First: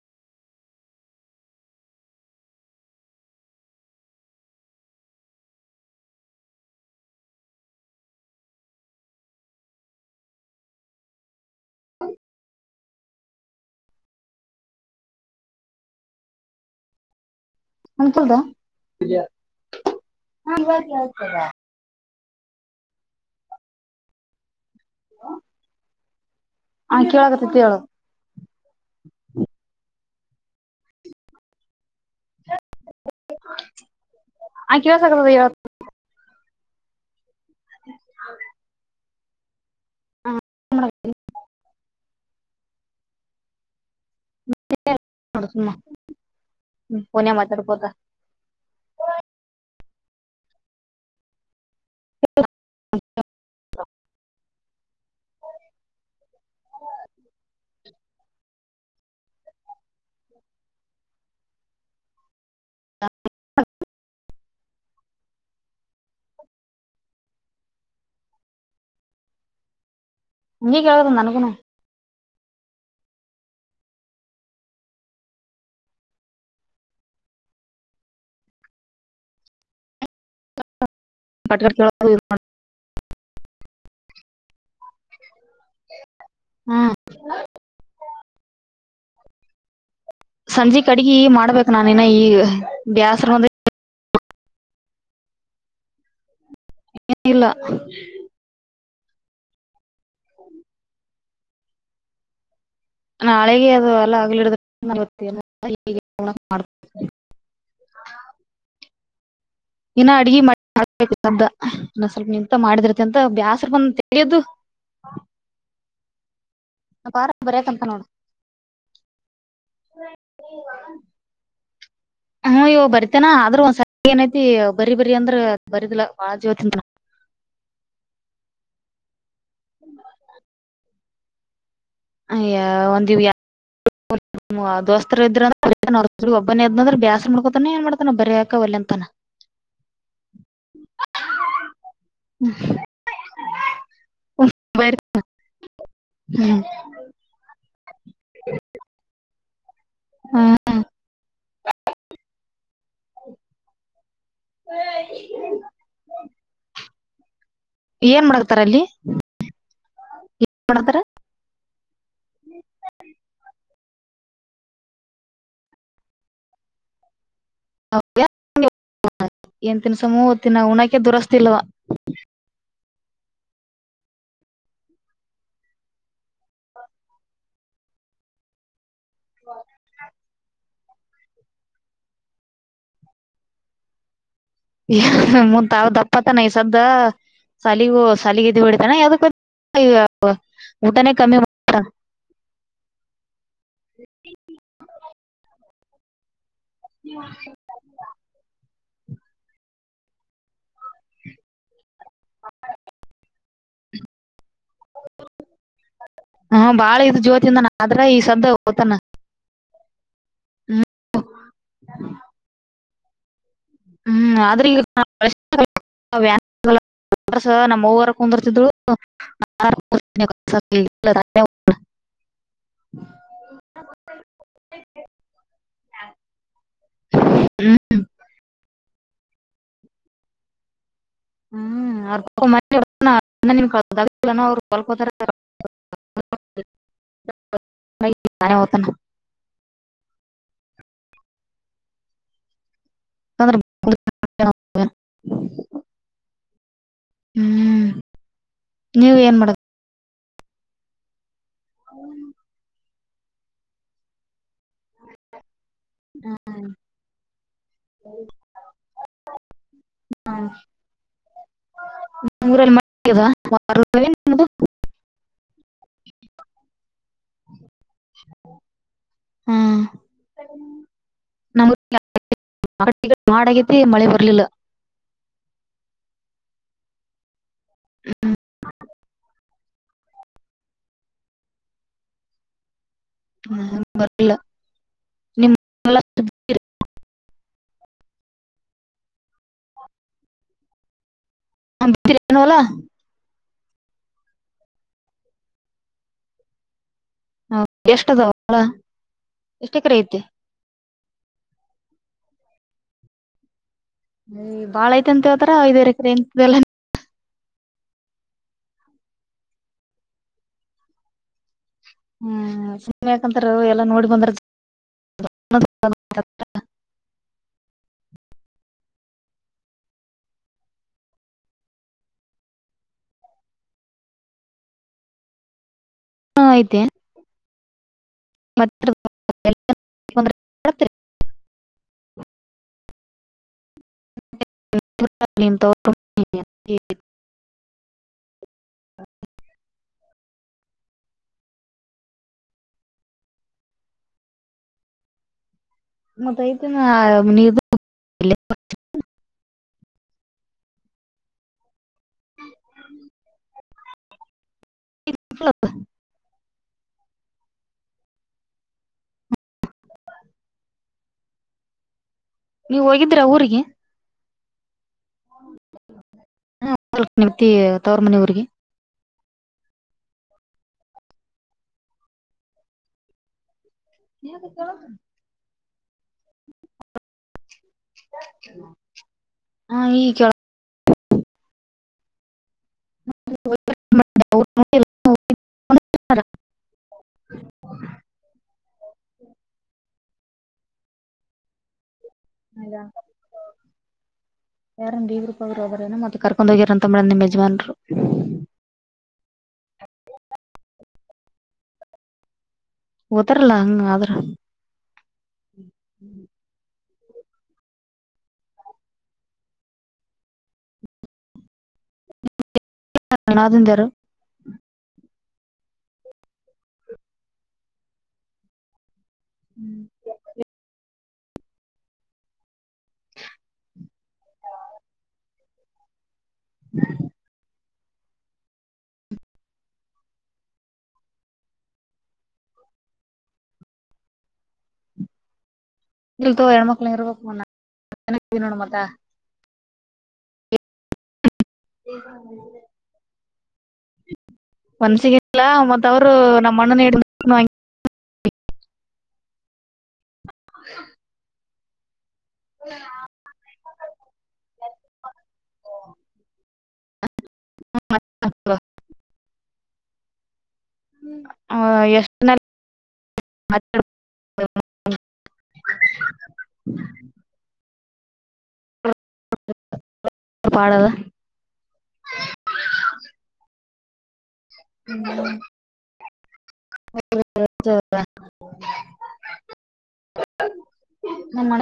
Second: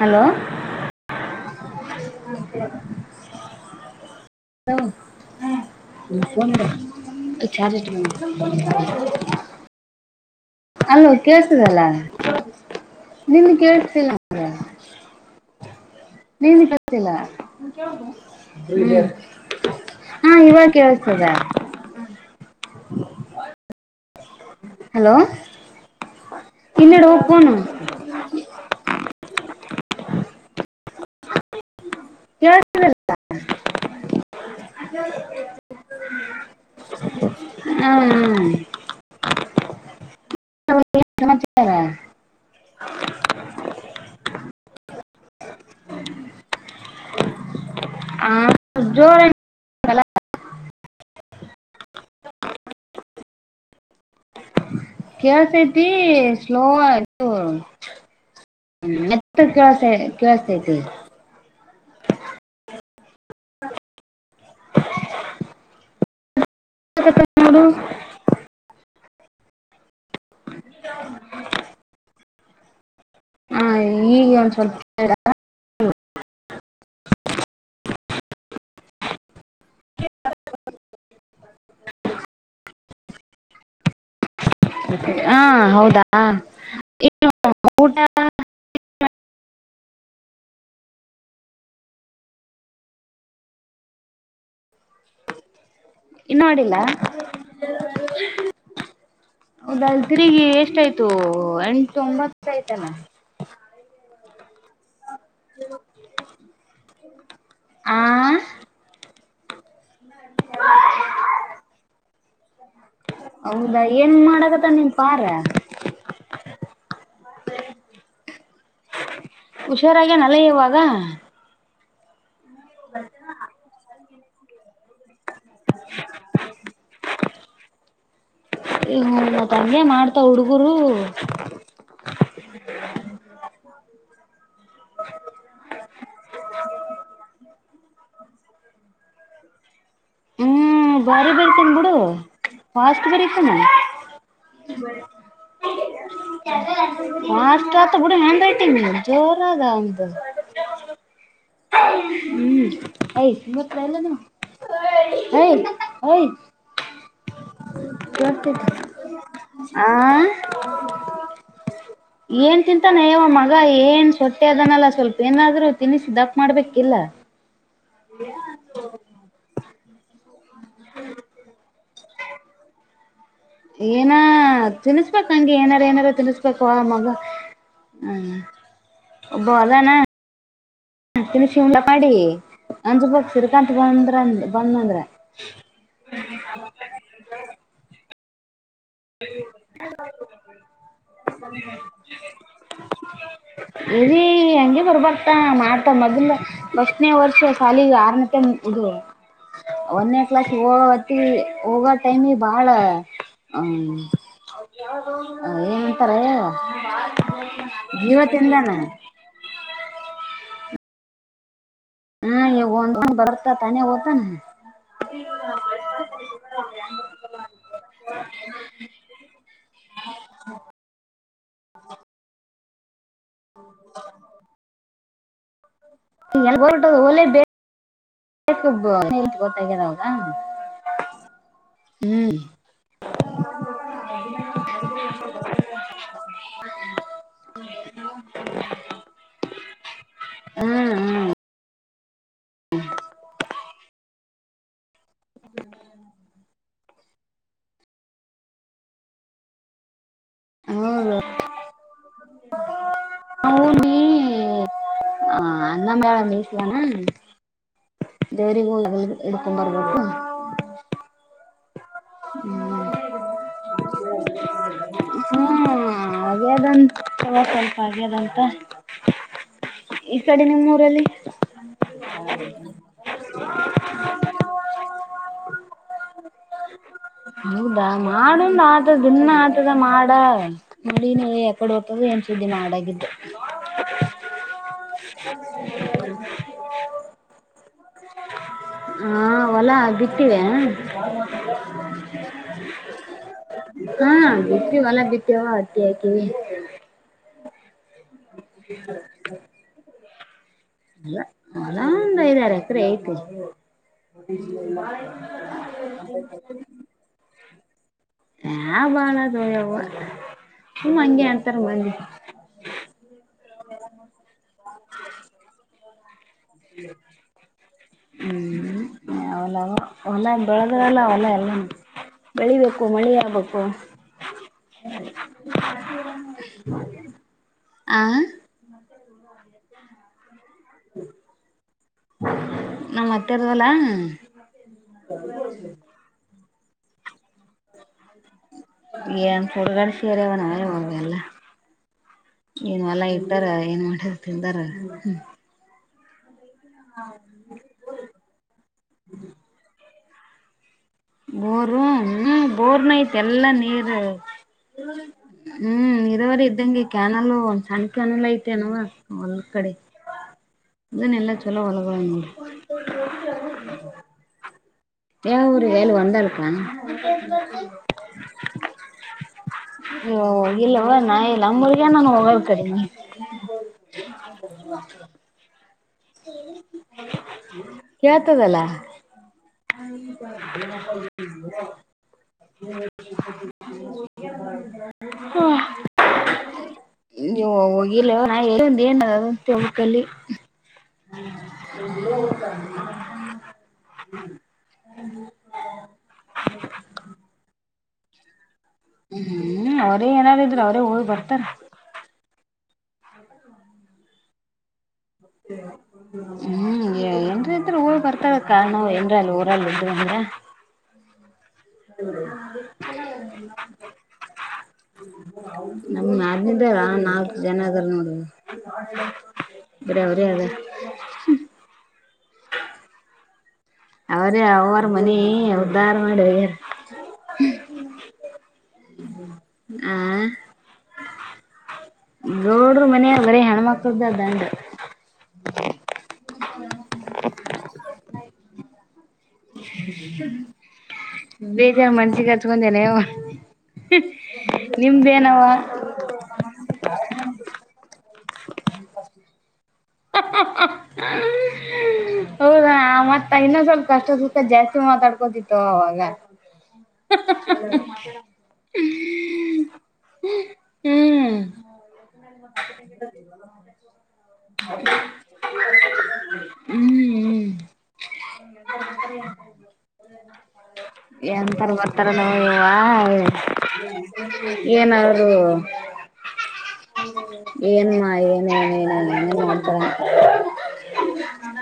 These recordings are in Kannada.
ಹಲೋ.. [unintelligible] ಹ, ಹ. [unintelligible] ನೀಲಿಶುಕೊಂಡುಬಿಡು, ಕ್ಯಾರೆಟ್ಬಂತು.. [unintelligible] ಅಲ್ಲೋ, ಕೇಳುಷುಧಲ್ಲ. [unintelligible] ನಿನ್ಗೆ, ಕೇಳುಸುತಿಲ್ವಾಧು.. [unintelligible] ನಿನ್ಗೆ, ಗೊತ್ತಿಲ್ಲ? ಅನ್ಕಲ್ದ [unintelligible] ಹ್ಮ ಹಾ ಇವಾಗ ಕೇೇಳಸ್ತದ [inaudible] [inaudible] ಹಲೋ [inaudible] ಕೇ ಆ ರೋಕನು ಕೇಳಕತ್ತತಿ [inaudible] ಹೇಳು ಕೇಳಿಸ್ತದಲ್ಲ ಆ ಕವ ಸಗ ಇ [inaudible] ಹ್ಮ್್ಮ [inaudible] ಸಮಾಚಾರ [inaudible] ಹ್ಮ ಪನಿಯ ಮಾತಾಡಬೋದ [inaudible] ಬ ಜೋ [inaudible] ಹ ಕೇಳುತಾಯ್ತಿ, ಸ್ಲ್ವಾಧು. [unintelligible] ಹ್ಮ, ಮೆತುಗೆ, ಕೇಳುಸುತಾಯ್ತಿ. [unintelligible] ಹ.. [unintelligible] [inaudible] ತಮನಾಡುಡು [inaudible] ಹಂಗ ಕೇಳ್ದಂತನಕಣ [inaudible] ಹ ಈಗ ಒಂದ ಸ್ವಲ್ಪ [inaudible] [inaudible] ಹಾ ಹೌದಾ ಹ್ಮ್ ಊಟ [inaudible] ಹ [inaudible] ಸಂಜೆ ಕಡ್ಗ ಮಾಡ್ಬೇಕು ನಾನ ಿನ ಈ ಬ್ಯಾಸ್ರಂದ [inaudible] ಇನ್ನು ಮಾಡಡಿಿಲ್ಲ [inaudible] ಇಲ್ಲ ಹೌದ ಗ್ರಗ ಎಷ್ಟಯ್ತು ಎಂಟು ಒಂಬತ್ತ್ತು [inaudible] ನಾಳೆ ಅದು ಎಲ್ಲ ಆಗ್ಲಿಡ [inaudible] ಆ [inaudible] ಇನ್ನ ಅಡ್ಗೆ ಮಾಡಬೇಕು ಶದ್ದ ಇ ಸ್ವಲ್ಪ ನಿ [inaudible] ಮಾಡಿದಿರ್ತಿ ಅಂತ ಬ್ಯಾಸ್ರ ಹೌದಾ ಬಂದ ಏನ್ ತರಿಯೋ್ದದು [inaudible] ಮಾಡಕತ್ತ ನಿನ್ ಪಾರ ನ ಪಾರ ಬರ ಕಂಪನೋಡ [inaudible] ಹುಷಾರಾಗ ನಲ ಇುವಾಗ ಹ್ಮ ಇವ್ ಬರ್ತೇನ ಆದ್ರೂ ಒಂದ್ರಿ ಏನಐತಿ ಬರಿ ಬರಿ ಅಂದ್ರ [inaudible] ಅದು ಬರುದಿಲ್ಲ ವಾಜವ ತಿಂತ [inaudible] ಮತ್ಂಗಗೆ ಮಾಡ್ತಾವ ಹುಡುಗರು [inaudible] ಅಯ ಒಂದ [inaudible] ಹ್ಮ ದೋಸ್ತರ ಇದ್ರ [inaudible] ರು ಒಬ್ಬನೇ ಅದ್ನಂದ್ರೆ ಬ್ಯಾಸ ಮಾಡ್ಕೋತಾನ ಏ ಮಾಡ್ತಾನ ಬರಯಾಕವಲ್ಲ ಅಂತಾನ [inaudible] ಹ್ಮ್ ಬಾರಿ ಬರ್ತೀನ ಬಿಡು ಫಾಸ್ಟ್ ಬರಿತಾನ [inaudible] ಹ ಹ್ಮ್ [inaudible] ಅಷ್ಟ ಆತ ಬಿಡಿ ಹ್ಯಾಂಡ್ ರೈಟಿಂಗ್ ಜೋರದ [inaudible] ಹ್ಮ್ ಯ ಎಲ್ಲ ನ [inaudible] ಹಯ್ ಹಯ್ [inaudible] ಏನ್ ಮಾಡಾಕತ್ತಾರ ಅಲ್ಲಿ ಆ [inaudible] ಮಾಡತಾರ ಏನ್ ತಿಂತಾನೆವ ಮಗ ಏನ್ ಸೊಟ್ಟೆ ಅದನಲ್ಲ ಸ್ವಲ್ಪ ಏನಾದ್ರು ತನ್ನಿಸಿ ದಪ್ಪ ಮಾಡ್ಬೇಕಿಲ್ಲ ಏನ ಏನ್ ತಿನ್ಸೂತ್ತಿನ ಹಣಕೆ ದುರಸ್ತಿಲ್ವಾ ಏನ ತಿನ್ಿಸಬೇಕ ಹಂಗಗೆ ಏನಾರು ಏನಾರು ತಿನ್ಸ್ಬೇಕು ಮಗ ಹ್ಮ್ ಬದಣ ತಿಿನ ಶ ಉಂಡ ಮಾಡಿ ಅಂದ ಬಕ್ಸರ್ ಕಂತ ಬಂದ್ರ ಬಂದಂದ್ರ ಮುತ್ಾವ ದಪ್ಪತಾನ ಈ ಸದ್ದ ಸಲಗೂ ಸಲಗ ಇದ ಬಿಡ ಅ ಇೀ ಹೆಂಗೆ ಬರ್ಬತ ಮಾ ಮೊದ್ಲ ಎಷ್ಟನೇ ವರ್ಷ ಶಾಲಿಗೆ ಆರನಟ ಇದು ಒನ್ೇ ಕ್ಲಾಸ್ ಹೋಗವತ್ತ ಹೋಗೋ ಟೈಮಿ ಬಾಳ ಹ್ಮ್ ಏನ್ಂತಾರ ಹಾ ಬಾಳ ಇದು ಜೋತಿಂದ ಆದ್ರ ಜೀವ ಈ ತಿಂದಾನ ಹ ಹ್ಮ ಹ್ಮ್ ಈವ ಒಂದ ಬ ಹ್ಮ್ ಆದ್ರ ಈಗ ತ ಸ ನಮ್ಮ ಹವರ ಕುಂದರ್ತಿದ್ಳು [inaudible] ಹೊ ಒ ಗೊತ್ತ್ಯವ ಹ್ಮ್ ಅವ್ರ ಅವ್ರುಲ್ಕೋತಾರ ಹ ನಿಾನ ಹೊತನ ಹ್ಮ್ ಹ್ಮ್ ಹ್ಮ ಅ್ರೆ ಹ್ಮ್ ನೀವ ಏನ್ ಮಾಡದು ಹೌದ ಹ್ಮ ಹೌದ ಹ ಅನ್ನ ಮೇಲೆ ಮೀಸವಣ ಜರಿಗ ಂಬರ್ಬೇಕು ನರಲ್ಲಿ ಮಾಡ ಹಾ ಅ್ಯದಂತ ಸ್ವಲ್ಪ ಅ್ಯದಂತ ಈ ಕಡೆ ನಿಮ್ಮ ೂರಲ್ಲಿ ನಮ ಮಾಡಗಿದ್ದ ಮಳೆ ಬರ್ಲಿಲ್ಲ ಹ್ಮ ಹೌದಾ ಮಾಡಂದ್ ಆತದ ದಿನ್ನ ಆತದ ಮಾಡ ನಡಿನ ಯಕಡೆ ಹತದ ುದ್ದಿ ಮಾಡಿದ್ದ ಬರ್ಲಿಲ್ಲ ನಿಮ್ ಬಿತ್ತೀರಿ? ಹ್ಮ ಹಾ ಹೊಲಾ ಬಿಟ್ಟಿದೆ ಹ ಬಲ ಹಾ ಬಿತ್ೀ ಹೊಲ್ಲ ಬಿತ್ತೇವ ಅತ್ತಿ ಹಾಕಿವವಿ ಹೌ ಎಷ್ಟ ಅದಳ ಎಷ್ಟ ಎಕರೆ ಐತೆ ಅಲ್ಲ ಅಲ ಒಂದ್ ಐದಾರು ಎಕರೆ ಐತಿ ಬಾಳ ಐತೆ ಅಂತ ಹವತಾರ ಐದ್ ರಕ್ರ ಎಂತಲ್ಲ ಹ ಬಾಳ ಅದು್ಯವ ಹ ಹಂಗಗೆ ಅಂತ ಹ್ಮ್ ಸ ಯಾಕಂತ ಎಲ್ಲಾ ನೋಡಿ ಬಂದ್ರ ಹ್ಮ್ ಅವಲ್ಲ ಅವ ಹೊಲ ಬೆಳೆದ್ರಲ್ಲ ಅವಲ್ಲ ಎಲ್ಲ ಬೆಳಿಬೇಕು ಮಳೆ ಆಗ್ಬೇಕು ಹಾ ಆಯ್ತೆ ಆ ನಮ್ ಅತೆವರದು ವಾಲಾ [unintelligible] ತ್ಕಾಲೀ ತ ಏನ್ ಹುಡುಗಡೆ ಸೀರೆವ ನಾವೇ ಹವೆ ಅಲ್ಲ ಏನ್ ಎಲ್ಲಾ ಇರ್ತಾರ ಏನ್ ಮಾಡಿರು ತಿಂದಾರ. ಮತ್ತ ಐತ ನ ನೀ [unintelligible] [unintelligible] ಹ್ಮ್ ಬೋರ್ನ ಐತ್ ಎಲ್ಲ ನೀರು ಹ್ಮ್ ಇದವರೆ ಅಂಗೆ ಕ್ಯಾನಲ್ ಒಂದ್ ಸಣ್ಣ ಕ್ಯಾನಲ್ ಐತೆನವ ಒಂದ ಕಡೆ ಇದನೆಲ್ಲಾ ಚೊಲೋ [unintelligible] ನೀವ್ ಹೋಗಿದ್ರ ಊರಿಗೆ ಏ ಅವ್ರ್ ಹೇಳ್ ಒಂದಲ್ಕ ಹಾ, ಹೋಗ್ಬೇಕ್ ನಿಮ್ ತಿ ತವ್ರ ಮನಿ ಊರಿಗೆ ಓ ಇಲ್ಲವ್ವ ನಾ ಇಲ್ಲ. ನಮ್ಮೂರ್ಗೆ ನಾನ್ ಹೋಗದ್ ಕಡಿಮಿ. [inaudible] [inaudible] ಕೇಳ್ತದಲ್ಲ ಹಾ ಈಗ [inaudible] ಹ ನೀವು ಹೋಗಿಲ್ಲ [unintelligible] ಏನಂತ್ ಹೇಳ್ಬೇಕಲ್ಲಿ. ಅಲ್ಲಾ ಯಾರನ್ ದವರೂಪ ಅವರುೋಬರೇನ ಮತ್ತೆ ಕರ್ಕೊಂಡು ಹೋಗಿರಾರ ಅಂತಂಬಿಂದ ಮಜವಾನ್ರು ಹ್ಮ್ ಹ್ಮ್ ಅವ್ರೇ ಏನಾರಿದ್ರ ಅವರೇ ಹೋಗಿ ಬರ್ತಾರ ಉದರ್ಲ ಹಂಗ ಆದರ ಹ್ಮ್ ಏನುಂದ್ರೆ ಈ ತರ ಊರುಗ್ ಬರ್ತಾ ಇರಕ್ ಕಾರಣ ಅನಾದಿಂದ ಯಾರು [unintelligible] [unintelligible] ನಮ್ ನಾದ್ನಿದೀರ ನಾಲ್ಕ್ ಜನ ಇದಾರ್ ನೋಡಿ ಇಲ್ಲಿ. [unintelligible] ಅವ್ರ ಅವರ ಮನಿ ಉದಾರ ಮಾಡೆ ಆ ಗೌಡ್ರು ಮನೆಯಾಗ್ ಬರಿ ಹೆಣ್ಮಕ್ಕಳ್ದೆ ದಂಡು. ಇಲ್ತೋ ಹೆಣ್ಮಕ್ಳ ಇರ್ಬೇಕು [inaudible] ನೋಡು ಮತ ಬೇಜಾರ್ ಮನ್ಸಿಗ್ ಹಚ್ಕೊಂಡೇನೆ ಅವ್ವ? ನಿಮ್ದೇನವ ಮನ್ಸಿಗಿಲ್ಲ ಮತ್ತ ಅವ್ರು ನಮ್ಮ ಅಣ್ಣನ ಹಿಡಿದು [unintelligible] ಹೌದಾ ಮತ್ತ ಇನ್ನೊ ಸ್ವಲ್ಪ ಕಷ್ಟ ಸುಖ ಜಾಸ್ತಿ ಮಾತಾಡ್ಕೋತಿತ್ತು ಅವಾಗ. [unintelligible] ಹ್ಮ್ ಎಷ್ಟನ ಹ್ಮ್ ಹ್ಮ್ ಪಾಡದ ಎಂತಾರ ಬರ್ತಾರೆ ನೋಡೆ ಯವ್ವಾ. ಏನಾರು ಏನ್ಮ ಏನೇ ಏನೇನ ಏನೇ ಮಾಡ್ತಾರ. ನಮ್ಮ ಅಣ್ಣ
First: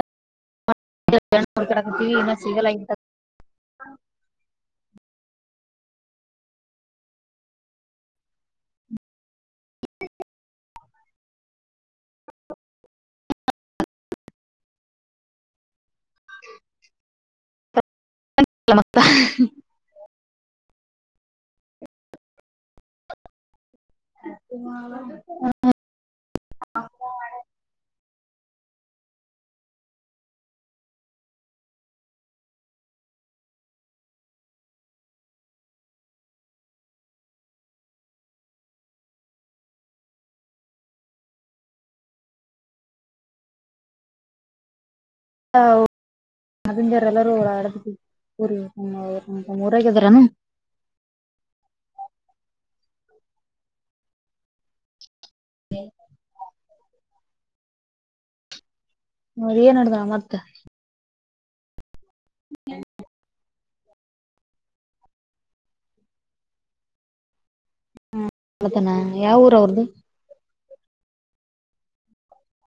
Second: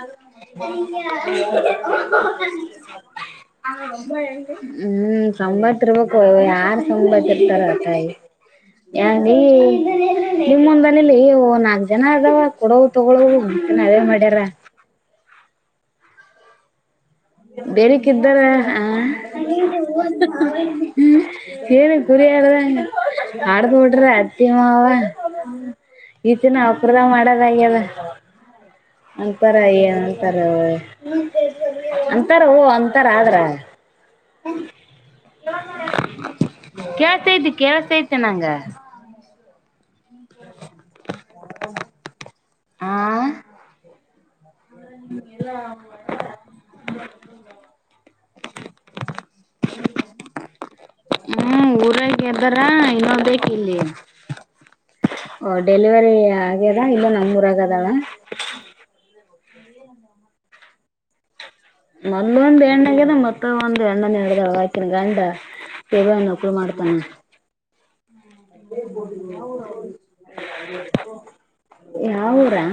ನೋಡ್ಕೊಡಕತ್ತೀವಿ ಇನ್ನ ಸಿಗಲ್ಲ [unintelligible] ಹ್ಮ್ ಸಂಬತ್ ಇರ್ಬೇಕು. ಯಾರ್ ಸಂಂಬತ್ ಇರ್ತಾರ ತಾಯಿ ಯ ವೀ ನಿಮ್ ಮುಂದನಲಿ ನಾಕ್ ಜನ ಆದಾವ ಕೊಡವು ತಗೊಳವು ನಾವೇ ಮಾಡ್ಯಾರ. [inaudible] ಬೇರೆಕಿದ್ದಾರ ಹಾಂ? ಹ್ಮ್ ಏನ [unintelligible] ಅತ್ತಿ ಮಾವ ಈತ ನವುಪ್ರದ ಮಾಡೋದಾಗ್ಯದ. ಅಂತಾರ ಏನ್ ಅಂತಾರೊ [unintelligible] ಅಂತಾರ ಓ ಅಂತಾರ ಆದ್ರೆ ಕೇಳ್ತೈತಿ ಕೇಳುಸ್ತೈತಿ ನಂಗ. ಹಾಂ [unintelligible] ನದಿಂದಾರ ಎಲ್ಲಾರೂ ಊ ಊರಾಗಿದಾರೇನು? ಹ್ಮ್ ಊರಾಗೆ ಇದ್ದಾರ. ಇನ್ನೊ ಬೇಕಿಲ್ಲಿ ಓ ಡೆಲಿವರಿ ಆಗ್ಯದ ಇಲ್ಲ ನಾ ನಮೂರಾಗದಾಳ. ನದ ಏನ್ಡ್ದ ಮತ್ತೆ ಮೊದ ಒಂದು್ ಎಣ್ಣಂಗದ ಮತ್ತ ಒಂದಂದು ಎಣ್ಣನ ಹಡ್ದಾವ ಹಾಕಿನ ಗಂಡ ಯವ ನಕರು ಮಾಡ್ತಾನ ಮಾಡತನ ಯಾವ ಊರ ಅವ್ರದದುು ಯಾವ ಊರಾ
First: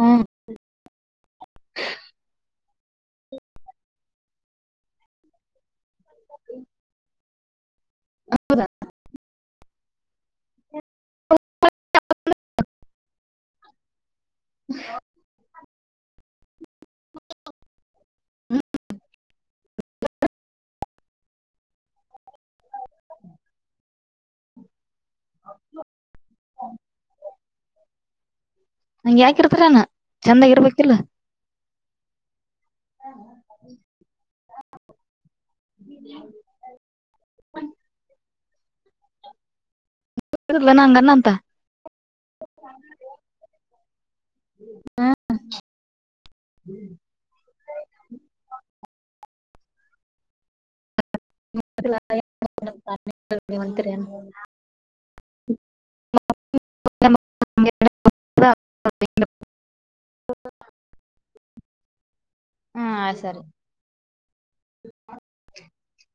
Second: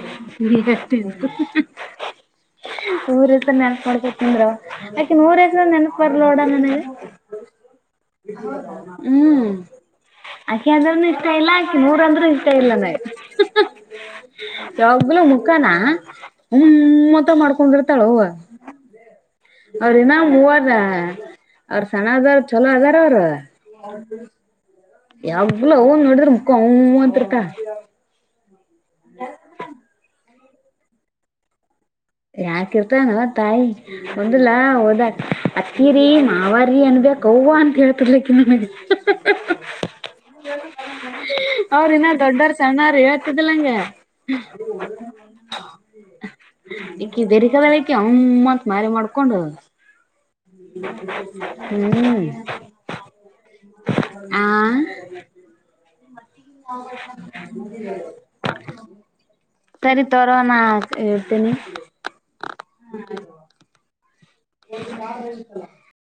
ಹ್ಮ್ ಹತ ನೂರ ಹೆಸರ ನೆನಪ ಮಾಡ್ಕ ತಿಂದ್ರು ಆಕೆ ನೂರ ಹೆಸರ ನೆನಪ ಬರ್ಲೋಡ ನನಗೆ ಹ್ಮ್ ಆಕಿ ಅಂದ್ರೇನು ಇಷ್ಟ ಇಲ್ಲ ಆಕಿ ಊರಂದ್ರು ಇಷ್ಟ ಇಲ್ಲ ನ ಎಲೂ ಮುಕ್ಕಾನಾ ಹ ಮತ್ತ ಮಾಡ್ಕೊಂಡಿರ್ತಾಳ ಹೂವ ಅವ್ರನ್ನ ಮೂವಾರದ ಅವ್ರ ಸಣ್ಣ ಹದಾರ ಛೋಲ ಹಜಾರ್ ಅವರು ಯಾವಲೋ ಊ ನೋಡಿದ್ರ ಮುಕ್ಕ ಅವ ಮಾಂತರ್ಕ ನಂಗ ಯಾಕಿರ್ತಾರನಾ ಚಂದಾಗಿರ್ಬೇಕಿಲ್ಲ ಯಾಕ ಇರ್ತಾನಲ್ಲ ತಾಯಿ ಮಂದಿಲ್ಲಾ ಓದಕ್ ಅತ್ತಿರಿೀ ನಾವಾರೀ ಅನ್ಬಕ್ ಅವ್ವ ಅಂತ ಹೇಳ್ತಿರ್ಲಕ್ಕಿ ನನಗೆ ಇರಲ್ಲ ಹಂಗನ್ನ ಅಂತ ಅವ್ರ ಇನ್ನ ದೊಡ್ಡರ್ ಸಣ್ಣಾರ ಹೇತದಿಲ್ಲ ನಂಗೆ [inaudible] ಈಕಿ ಬರಿಕದಕಿ ಅಮ್ಮತ್ ಮಾರಿ ಮಾಡ್ಕೊಂಡು ಹ್ಮ್ ಹ್ಮ್ ಆ ಹ ಸರಿ ತರೋನಾ ಹೇಳ್ತೇನಿ ಹ್ಮ ಸರಿ ಯ